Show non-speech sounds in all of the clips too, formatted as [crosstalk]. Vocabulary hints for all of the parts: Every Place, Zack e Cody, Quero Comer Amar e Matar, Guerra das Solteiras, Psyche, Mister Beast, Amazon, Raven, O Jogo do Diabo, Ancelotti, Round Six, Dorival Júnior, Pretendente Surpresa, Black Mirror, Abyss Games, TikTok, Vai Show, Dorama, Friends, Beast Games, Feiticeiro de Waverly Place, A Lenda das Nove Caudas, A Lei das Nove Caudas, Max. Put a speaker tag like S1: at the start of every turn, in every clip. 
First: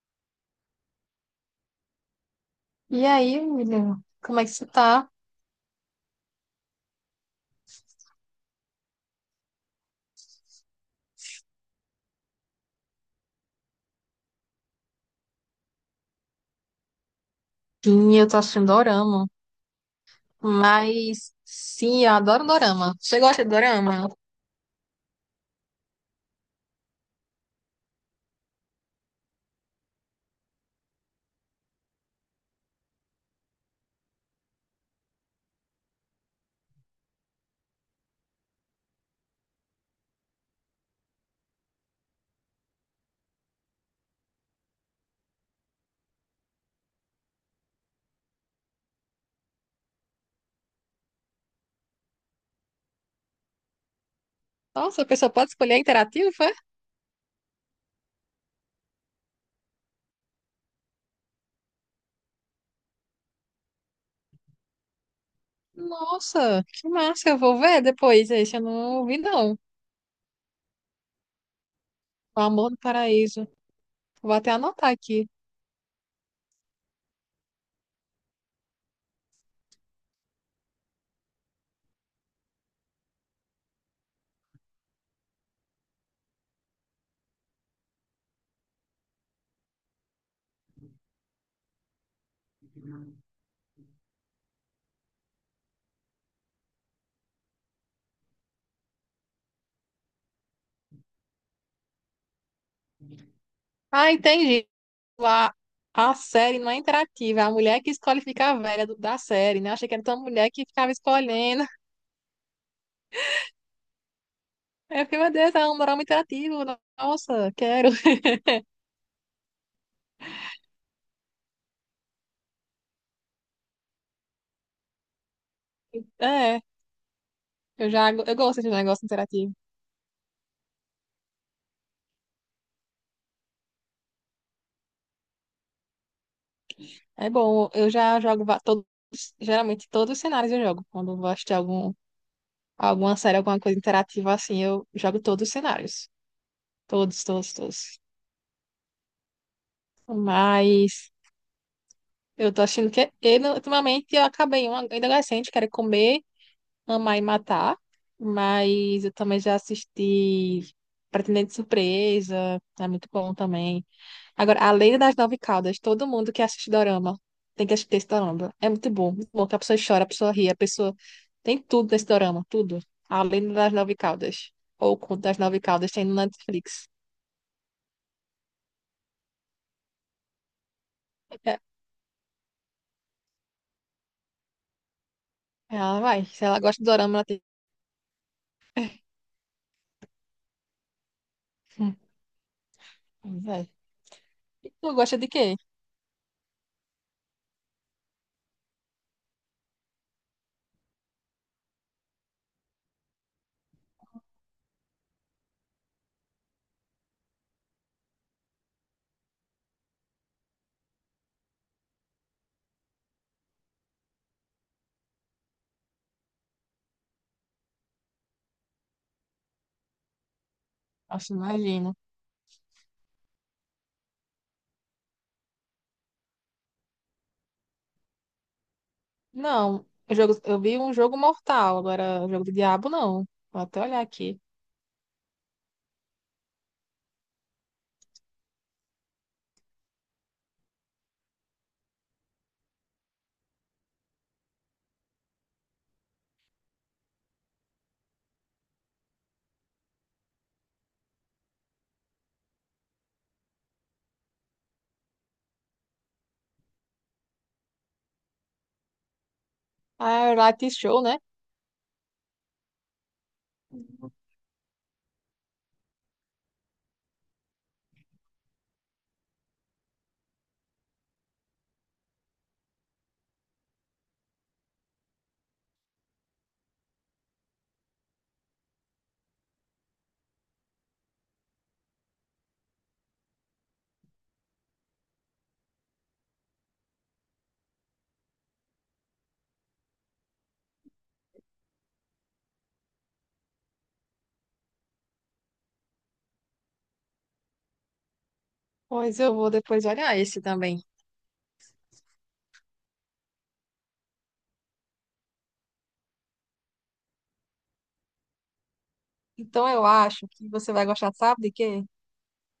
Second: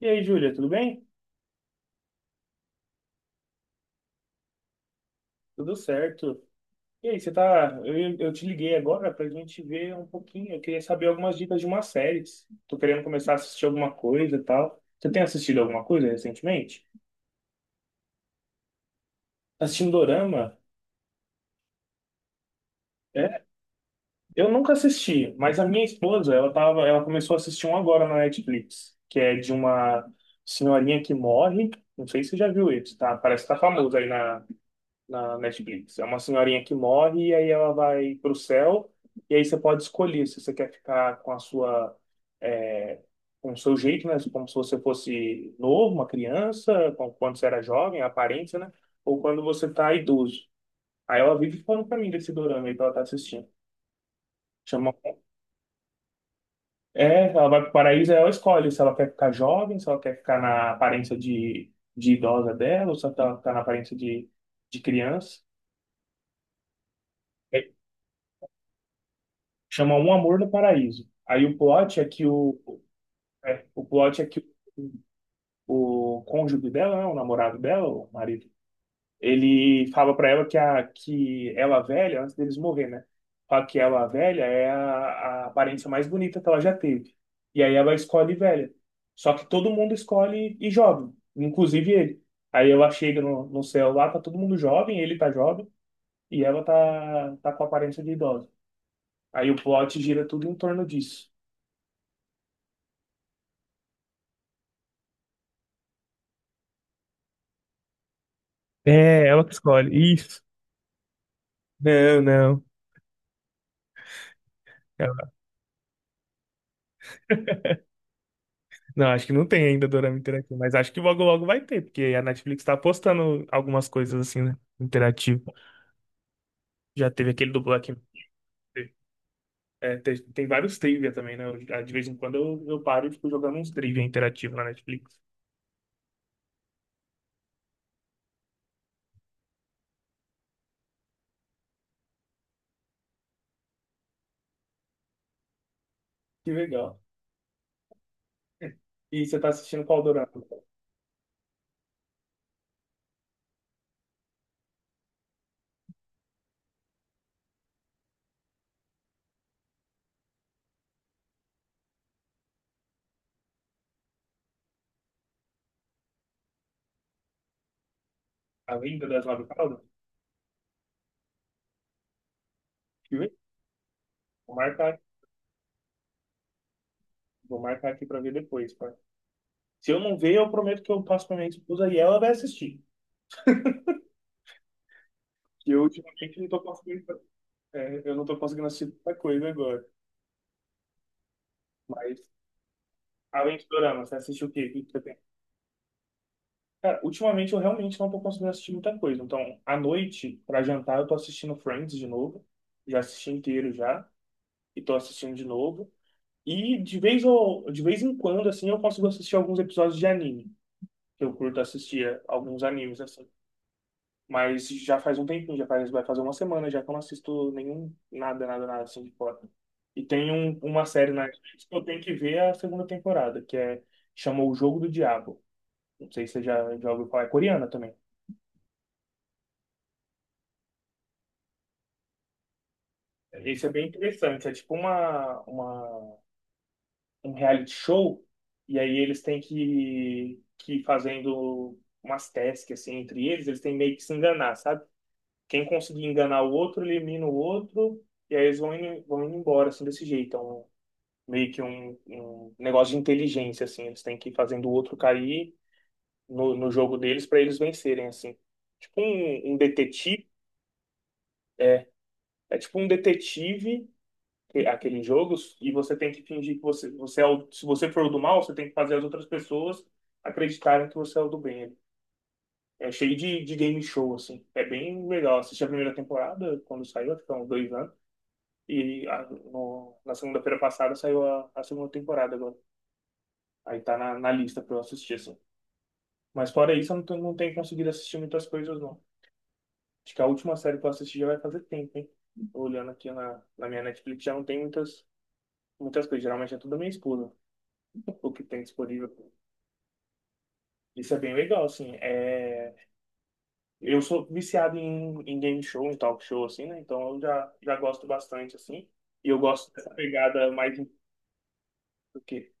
S1: E aí, Júlia, tudo bem?
S2: E aí, menina, como é que você tá?
S1: Tudo certo. E aí, você tá. Eu te liguei agora pra gente ver um pouquinho. Eu queria saber algumas dicas de uma série. Tô querendo começar a assistir alguma coisa e tal. Você tem assistido alguma coisa recentemente?
S2: Sim, eu tô assistindo Dorama.
S1: Tá assistindo Dorama?
S2: Sim, eu adoro Dorama. Você
S1: É?
S2: gosta de Dorama?
S1: Eu nunca assisti, mas a minha esposa, ela começou a assistir um agora na Netflix, que é de uma senhorinha que morre. Não sei se você já viu isso, tá? Parece que tá famoso aí na Netflix. É uma senhorinha que morre e aí ela vai para o céu e aí você pode escolher se você quer ficar com a sua é, com o seu jeito, né? Como se você fosse novo, uma criança, quando você era jovem, a aparência, né? Ou quando você tá idoso. Aí ela vive falando pra mim desse dorama aí que ela tá assistindo. Chama...
S2: Nossa, a pessoa pode escolher interativo, é?
S1: É, ela vai pro paraíso, aí ela escolhe se ela quer ficar jovem, se ela quer ficar na aparência de idosa dela, ou se ela quer ficar na aparência de criança.
S2: Nossa, que massa, eu vou ver depois. Esse eu não vi, não.
S1: Chama Um Amor no Paraíso. Aí
S2: O Amor do Paraíso.
S1: o plot é
S2: Vou
S1: que
S2: até anotar aqui.
S1: o cônjuge dela, né, o namorado dela, o marido, ele fala pra ela que ela velha, antes deles morrer, né? Fala que ela velha é a aparência mais bonita que ela já teve. E aí ela escolhe velha. Só que todo mundo escolhe e jovem, inclusive ele. Aí ela chega no céu lá, tá todo mundo jovem, ele tá jovem, e ela tá com a aparência de idosa. Aí o plot gira tudo em torno disso.
S2: Ah, entendi. A, a série não é interativa, é a mulher que escolhe ficar velha da
S1: É, ela que
S2: série, né? Achei
S1: escolhe.
S2: que era tão
S1: Isso.
S2: mulher que ficava escolhendo.
S1: Não, não.
S2: É,
S1: Ela-
S2: meu Deus, é um Dorama interativo. Nossa, quero. [laughs]
S1: Não, acho que não tem ainda dorama interativo, mas acho que logo logo vai ter, porque a Netflix tá apostando algumas coisas assim, né? Interativo.
S2: É.
S1: Já teve aquele do Black
S2: Eu
S1: Mirror.
S2: já eu gosto de negócio interativo.
S1: É, tem vários trivia também, né? De vez em quando eu paro e fico jogando uns trivia interativo na Netflix.
S2: É bom, eu já todos, geralmente todos os cenários eu jogo. Quando eu vou assistir algum, alguma série, alguma coisa interativa assim, eu jogo todos os cenários.
S1: Que legal.
S2: Todos, todos, todos.
S1: E você tá assistindo qual dorama?
S2: Mas eu tô achando que é, eu, não- ultimamente eu acabei um ainda adolescente, quero comer, amar e matar. Mas eu também já assisti Pretendente Surpresa, é muito bom também. Agora, A Lei das Nove Caudas, todo mundo que assiste Dorama tem que assistir esse Dorama. É
S1: A
S2: muito
S1: Lenda
S2: bom,
S1: das
S2: muito bom,
S1: Nove
S2: que a pessoa
S1: Caudas?
S2: chora, a pessoa ri, a pessoa tem tudo nesse Dorama, tudo.
S1: Que
S2: A
S1: legal.
S2: Lei das Nove Caudas,
S1: Vou
S2: ou o
S1: marcar,
S2: Conto das Nove Caudas, tem no Netflix.
S1: vou marcar aqui pra ver depois, pá. Se eu não ver, eu prometo que eu passo pra minha
S2: É.
S1: esposa e ela vai assistir. E eu
S2: Ela vai,
S1: ultimamente
S2: se
S1: não tô
S2: ela gosta de Dorama,
S1: conseguindo.
S2: ela tem.
S1: É, eu não tô conseguindo assistir muita coisa agora.
S2: Hum.
S1: Mas, além
S2: Vai.
S1: de dorama, você assiste o quê?
S2: E
S1: O que
S2: tu
S1: que você tem?
S2: gosta de quê?
S1: Cara, ultimamente eu realmente não tô conseguindo assistir muita coisa. Então, à noite, pra jantar, eu tô assistindo Friends de novo. Já assisti inteiro já. E tô assistindo de novo. E de vez em quando, assim, eu consigo assistir alguns episódios de anime. Eu curto assistir alguns animes, assim. Mas já faz um tempinho, vai fazer uma semana já que eu não assisto nenhum, nada, nada, nada assim de fora. E tem uma série na
S2: Nossa,
S1: Netflix que eu
S2: imagino.
S1: tenho que ver a segunda temporada, chamou O Jogo do Diabo. Não sei se você já ouviu falar, é coreana também.
S2: Não, eu vi um jogo mortal, agora o jogo do diabo não. Vou
S1: Esse é
S2: até
S1: bem
S2: olhar aqui.
S1: interessante, é tipo um reality show, e aí eles têm que ir fazendo umas tasks assim, entre eles, eles têm meio que se enganar, sabe? Quem conseguir enganar o outro, elimina o outro, e aí eles vão indo embora, assim, desse jeito. É um meio que um negócio de inteligência, assim. Eles têm que ir fazendo o outro cair no jogo deles para eles vencerem, assim. Tipo um
S2: Ah,
S1: detetive,
S2: é o Light Show, né?
S1: é, é tipo um detetive aquele jogo e você tem que fingir que você se você for o do mal, você tem que fazer as outras pessoas acreditarem que você é o do bem. É cheio de game show, assim. É bem legal. Assisti a primeira temporada, quando saiu, acho que há uns 2 anos. E na segunda-feira passada saiu a segunda temporada agora. Aí tá na lista pra eu assistir, assim. Mas fora isso, eu não tenho conseguido assistir muitas coisas, não. Acho que a última série que eu assisti já vai fazer tempo, hein? Tô olhando aqui na minha Netflix, já não tem muitas, muitas coisas. Geralmente é tudo da minha esposa, [laughs] o que tem disponível.
S2: Pois eu vou depois olhar esse também.
S1: Isso é bem legal, assim. Eu sou viciado em game show, em talk show, assim, né? Então eu já gosto bastante, assim. E eu
S2: Então
S1: gosto
S2: eu
S1: dessa
S2: acho que
S1: pegada
S2: você
S1: mais
S2: vai
S1: do
S2: gostar, sabe de quê?
S1: que...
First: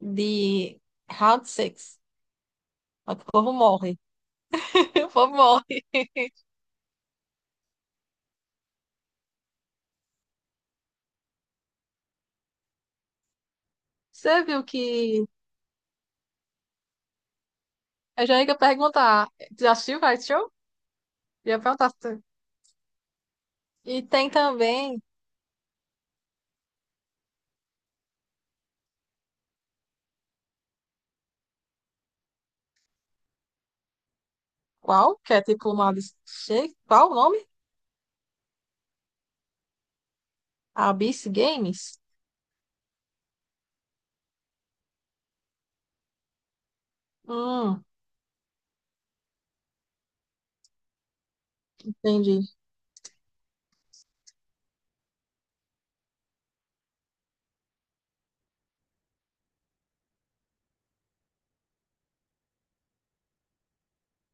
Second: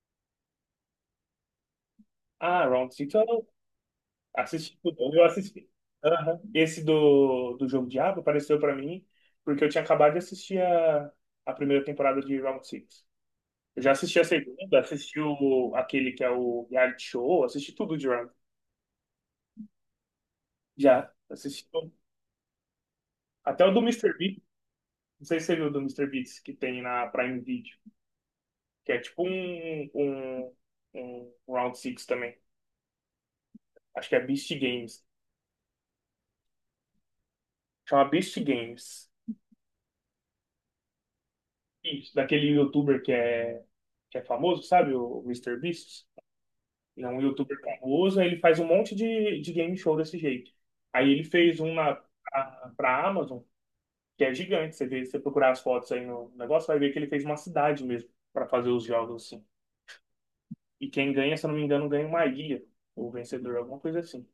S2: De Round Six.
S1: Ah, Round Six,
S2: O povo morre.
S1: assisti
S2: [laughs] O
S1: tudo, eu
S2: povo
S1: assisti.
S2: morre.
S1: Aham. Esse do Jogo Diabo apareceu pra mim porque eu tinha acabado de assistir a primeira temporada de Round Six. Eu já assisti a
S2: Você viu
S1: segunda, assisti
S2: que.
S1: aquele que é o reality show, assisti tudo de
S2: Eu
S1: Round.
S2: já ia perguntar. Já assistiu Vai Show?
S1: Já,
S2: Já
S1: assisti
S2: perguntar.
S1: tudo.
S2: Se-
S1: Até o do
S2: E
S1: Mister
S2: tem
S1: Beast,
S2: também.
S1: não sei se você viu o do Mister Beast que tem na Prime Video, que é tipo um Round Six também. Acho que é Beast Games.
S2: Qual? Que é tipo uma. Des- che- Qual o nome?
S1: Chama Beast Games.
S2: Abyss Games?
S1: Isso, daquele youtuber que é famoso, sabe? O Mister Beast. Ele é um youtuber
S2: Hum,
S1: famoso, aí ele faz um monte de game show desse jeito. Aí ele fez um na,
S2: entendi.
S1: pra, pra Amazon, que é gigante. Você vê, você procurar as fotos aí no negócio, vai ver que ele fez uma cidade mesmo pra fazer os jogos assim. E quem ganha, se eu não me engano, ganha uma ilha. O vencedor, alguma coisa assim.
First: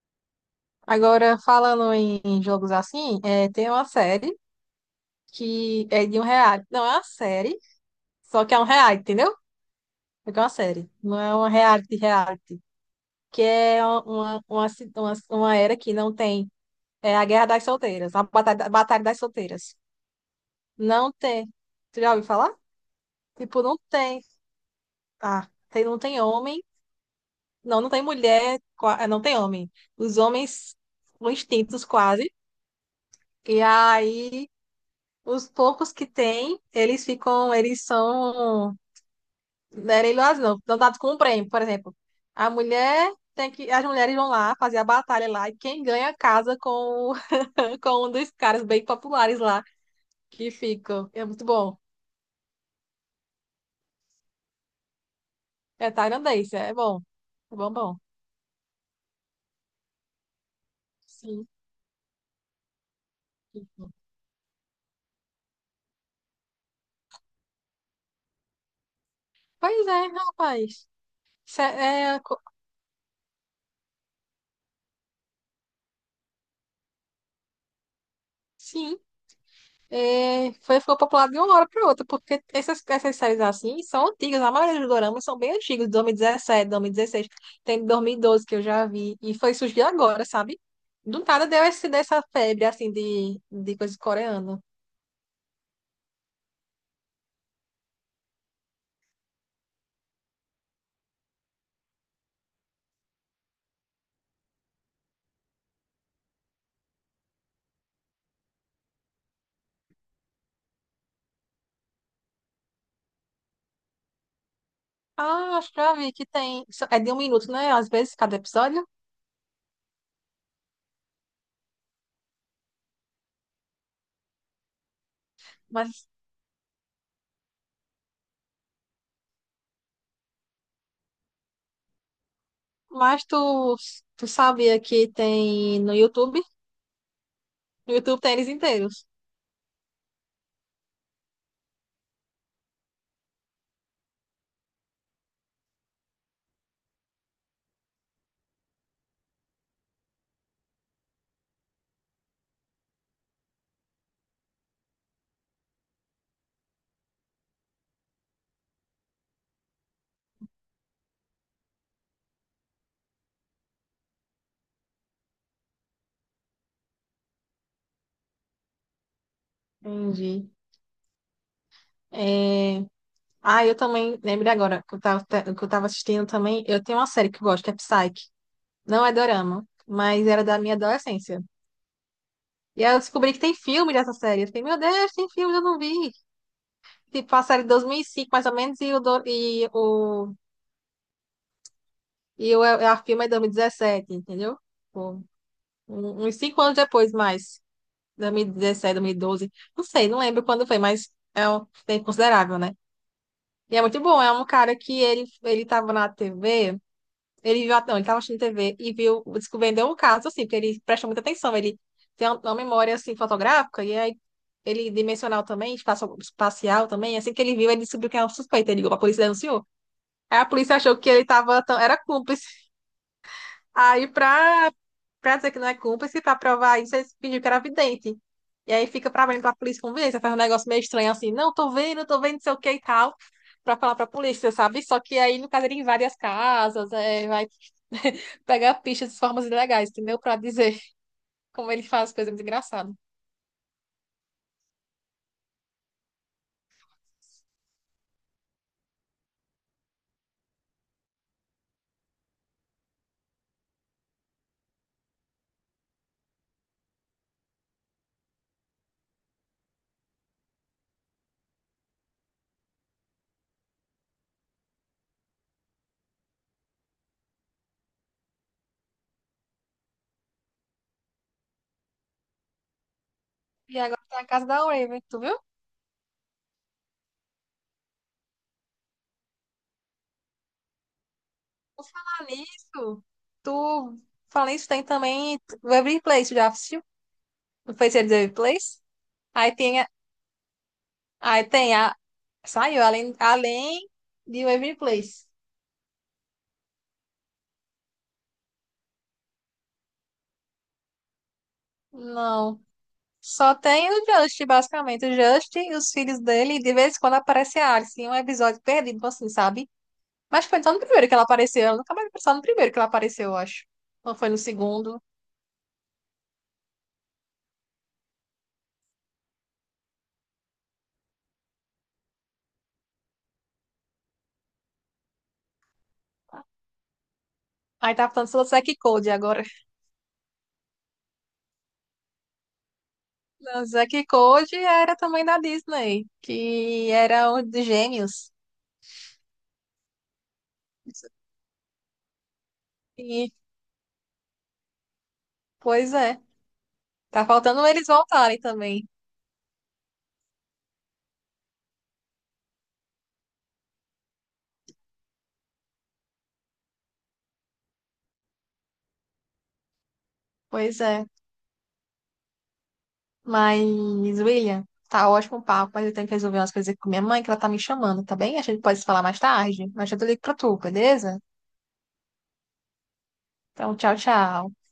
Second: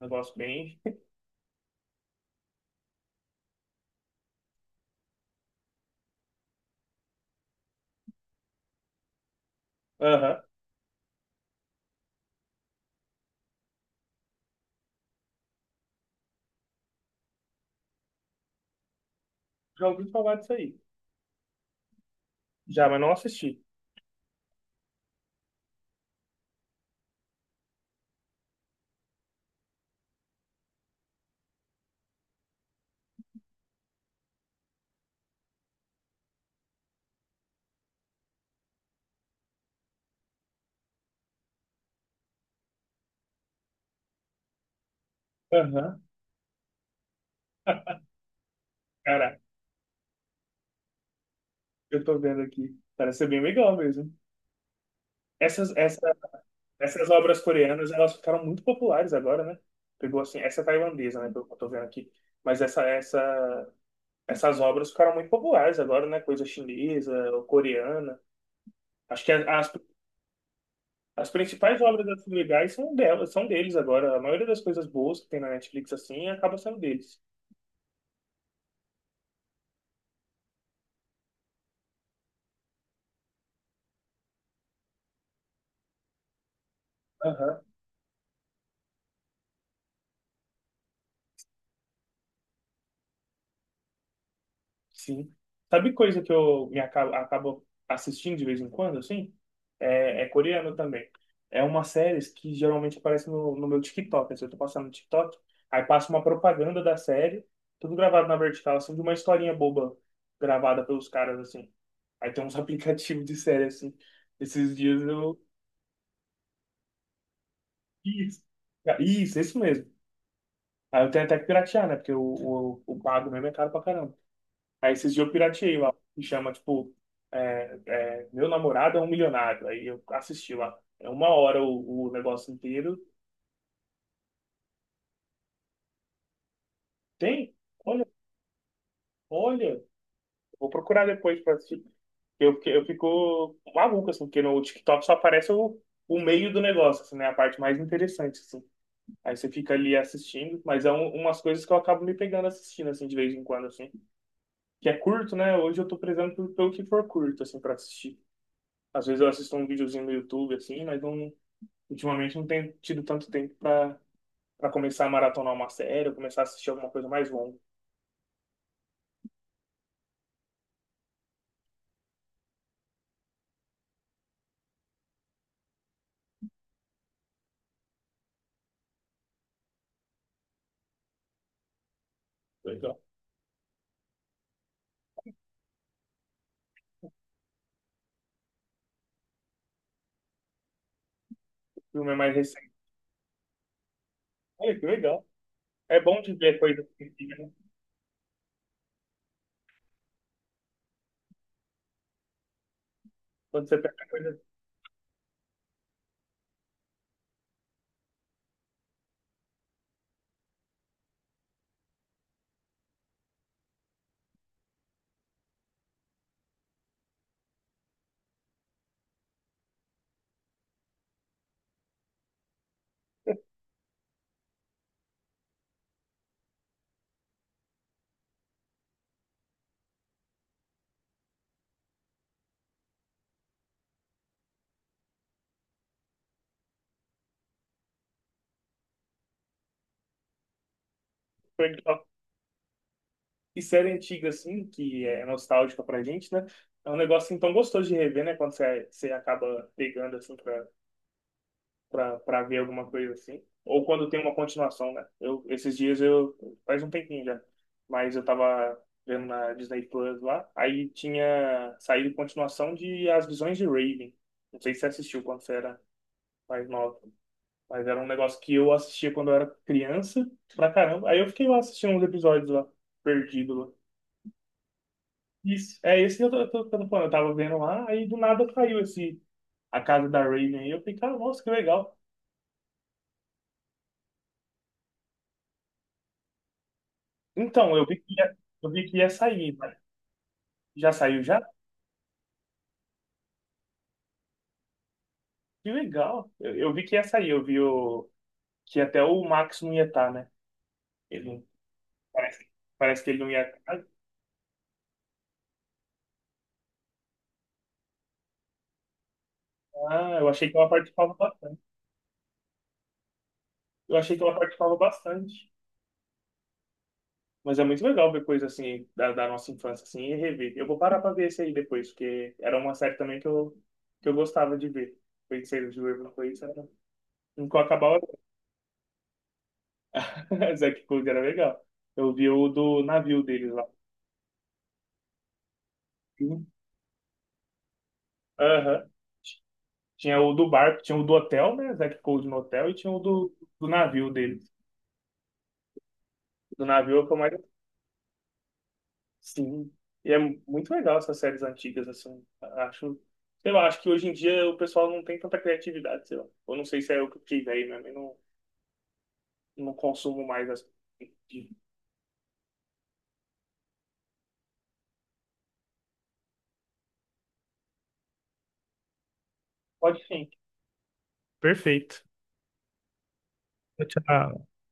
S1: Um negócio bem.
S2: Agora, falando em jogos assim, é, tem uma série que é de um reality. Não, é uma série, só que é um reality, entendeu? Porque
S1: Aham.
S2: é uma série. Não é uma reality. Que é uma era que não tem. É a Guerra das Solteiras, a Batalha das Solteiras.
S1: Já ouvi falar disso aí.
S2: Não tem. Tu já ouviu falar?
S1: Já, mas não assisti.
S2: Tipo, não tem. Ah, tem, não tem homem. Não, não tem mulher. Não tem homem. Os homens são extintos quase. E aí, os poucos que tem, eles ficam, eles são. Não era iluas, não. Não dado com um prêmio, por exemplo. A mulher tem que. As mulheres vão lá fazer a batalha lá. E quem
S1: Aham.
S2: ganha casa com, [laughs] com um dos caras bem populares
S1: Cara,
S2: lá que ficam. É muito bom.
S1: eu tô vendo aqui. Parece ser bem legal mesmo. Essas,
S2: É
S1: essa
S2: tailandês, é bom.
S1: Essas obras
S2: É bom,
S1: coreanas,
S2: bom.
S1: elas ficaram muito populares agora, né? Pegou assim, essa é tailandesa, né, pelo
S2: Sim.
S1: que eu tô vendo aqui. Mas essas obras ficaram muito populares agora, né? Coisa chinesa, ou coreana. Acho que a- as,
S2: Pois é, rapaz.
S1: as
S2: Isso
S1: principais obras
S2: É, é,
S1: das
S2: co-
S1: legais são delas, são deles agora. A maioria das coisas boas que tem na Netflix, assim, acaba sendo deles.
S2: sim, é, foi, ficou popular de uma hora para outra, porque essas séries assim são antigas. A maioria dos doramas são bem antigos, de 2017, 2016. Tem de 2012 que eu já vi. E foi surgir agora, sabe? Do nada deu esse, dessa febre, assim, de coisa coreana.
S1: Sim. Sabe coisa que eu me acabo, acabo assistindo de vez em quando, assim? É coreano também. É uma série que geralmente aparece no meu TikTok. Assim, eu tô passando no TikTok, aí passa uma propaganda da série, tudo gravado na vertical, assim, de uma historinha boba gravada pelos caras, assim. Aí tem uns [laughs] aplicativos de série, assim. Esses dias eu...
S2: Ah, acho que já vi que tem. É de um minuto, né? Às vezes, cada
S1: Isso,
S2: episódio.
S1: Ah, isso mesmo. Aí eu tenho até que piratear, né? Porque o pago mesmo é caro pra caramba. Aí esses dias eu pirateei lá,
S2: Mas,
S1: que chama, tipo, Meu Namorado é um Milionário. Aí eu assisti lá. É uma hora o negócio inteiro.
S2: mas tu sabia que tem no YouTube?
S1: Tem?
S2: No
S1: Olha,
S2: YouTube tem eles inteiros.
S1: olha. Vou procurar depois pra assistir. Eu fico maluco, assim, porque no TikTok só aparece o meio do negócio, assim, né? A parte mais interessante, assim. Aí você fica ali assistindo, mas é umas coisas que eu acabo me pegando assistindo, assim, de vez em quando, assim. Que é curto, né? Hoje eu tô prezando pelo que for curto, assim, pra assistir. Às vezes eu assisto um videozinho no YouTube, assim, mas não. Ultimamente não tenho tido tanto tempo para começar a maratonar uma série, ou começar a assistir alguma coisa mais longa.
S2: Entendi. É... Ah, eu também, lembrei agora, que eu tava assistindo também, eu tenho uma série que eu gosto, que é Psyche. Não é dorama, mas era da minha adolescência. E aí
S1: Legal.
S2: eu descobri que tem filme dessa série. Eu fiquei, meu Deus, tem filme, eu não vi. Tipo, a série de 2005, mais ou menos, e o, do-
S1: O filme é mais
S2: e o
S1: recente.
S2: é, a filme é 2017, entendeu?
S1: Olha que
S2: Tipo,
S1: legal. É bom de
S2: uns
S1: ver
S2: 5 anos
S1: coisa
S2: depois,
S1: antiga, né?
S2: mais. 2017, 2012. Não sei, não lembro quando foi, mas é um tempo considerável, né?
S1: Quando você
S2: E é muito
S1: pega
S2: bom, é
S1: coisa.
S2: um cara que ele tava na TV, ele viu, não, ele tava assistindo TV e viu, descobriu um caso, assim, porque ele presta muita atenção, ele tem um, uma memória, assim, fotográfica, e aí ele dimensional também, espacial também, assim que ele viu, ele descobriu que era um suspeito, ele ligou pra polícia e denunciou. Aí a polícia achou que ele tava, era cúmplice. Aí, pra, pra dizer que não é cúmplice, pra provar isso, eles pediram que era vidente. E aí fica pra mim, pra polícia convencer, faz um negócio meio estranho assim, não, tô vendo, não sei o que e tal, pra falar pra polícia, sabe? Só que aí, no caso, ele invade as casas, é, vai [laughs] pegar pistas de formas ilegais, entendeu? Pra dizer, como ele
S1: Legal.
S2: faz coisa muito engraçada.
S1: E série antiga, assim, que é nostálgica pra gente, né? É um negócio assim, tão gostoso de rever, né? Quando você acaba pegando, assim, pra ver alguma coisa assim. Ou quando tem uma continuação, né? Eu, esses dias eu. Faz um tempinho já. Mas eu tava vendo na Disney Plus lá. Aí tinha saído continuação de As Visões de Raven. Não sei se você assistiu quando você era mais nova. Mas era um negócio que eu assistia quando eu era criança pra caramba. Aí eu fiquei lá assistindo uns episódios lá, perdido lá.
S2: E agora tá na casa da Raven, tu viu?
S1: Isso. É esse que eu tô falando. Eu tava vendo lá, aí do nada caiu esse. A casa da Raven aí. Eu fiquei, cara, nossa, que
S2: Por
S1: legal.
S2: falar nisso, tu fala isso, tem também o Every Place, já assistiu? Não
S1: Então, eu
S2: foi
S1: vi
S2: esse
S1: que
S2: Every
S1: ia, eu
S2: Place?
S1: vi que ia
S2: Aí
S1: sair, né?
S2: tem
S1: Já saiu já?
S2: Aí tem a. Saiu, além de Waving Place.
S1: Que legal. Eu vi que ia sair. Eu vi que até o Max não ia estar, né? Ele não- parece,
S2: Não.
S1: parece que ele não ia
S2: Só
S1: estar.
S2: tem o Just, basicamente. O Just, e os filhos dele, e de vez em quando aparece a Alice em um episódio perdido, tipo assim, sabe?
S1: Ah, eu
S2: Mas
S1: achei que
S2: foi
S1: ela
S2: só no primeiro
S1: participava
S2: que ela
S1: bastante.
S2: apareceu. Ela nunca mais vi, só no primeiro que ela apareceu, eu acho.
S1: Eu
S2: Não
S1: achei que
S2: foi no
S1: ela participava
S2: segundo.
S1: bastante. Mas é muito legal ver coisa assim da nossa infância assim e rever. Eu vou parar pra ver esse aí depois, porque era uma série também que eu gostava de ver. Feiticeiro de Waverly Place era... Nunca
S2: Aí
S1: acabava.
S2: tá falando sobre o Zack e Cody agora.
S1: [laughs] Zack Code era legal. Eu vi o do navio deles
S2: Não,
S1: lá.
S2: o Zack e Cody era também da Disney,
S1: Uhum.
S2: que era um dos gêmeos.
S1: Aham. Tinha o do barco, tinha o do hotel, né? Zack Cold no hotel, e tinha o
S2: E,
S1: do navio dele.
S2: pois é.
S1: Do navio é o que eu
S2: Tá
S1: mais.
S2: faltando eles voltarem também.
S1: Sim. E é muito legal essas séries antigas, assim. Acho. Sei lá, acho que hoje em dia o pessoal não tem tanta criatividade, sei lá. Eu não sei se é eu que fiquei aí mesmo. Eu não consumo mais as.
S2: Pois é. Mas, William, tá ótimo o papo, mas eu tenho que resolver umas coisas aqui com minha mãe, que ela tá me chamando, tá bem? A gente pode se falar mais tarde, mas
S1: Pode
S2: eu te ligo
S1: sim.
S2: pra tu, beleza?
S1: Perfeito.
S2: Então,
S1: Tchau.
S2: tchau,
S1: Tchau.
S2: tchau.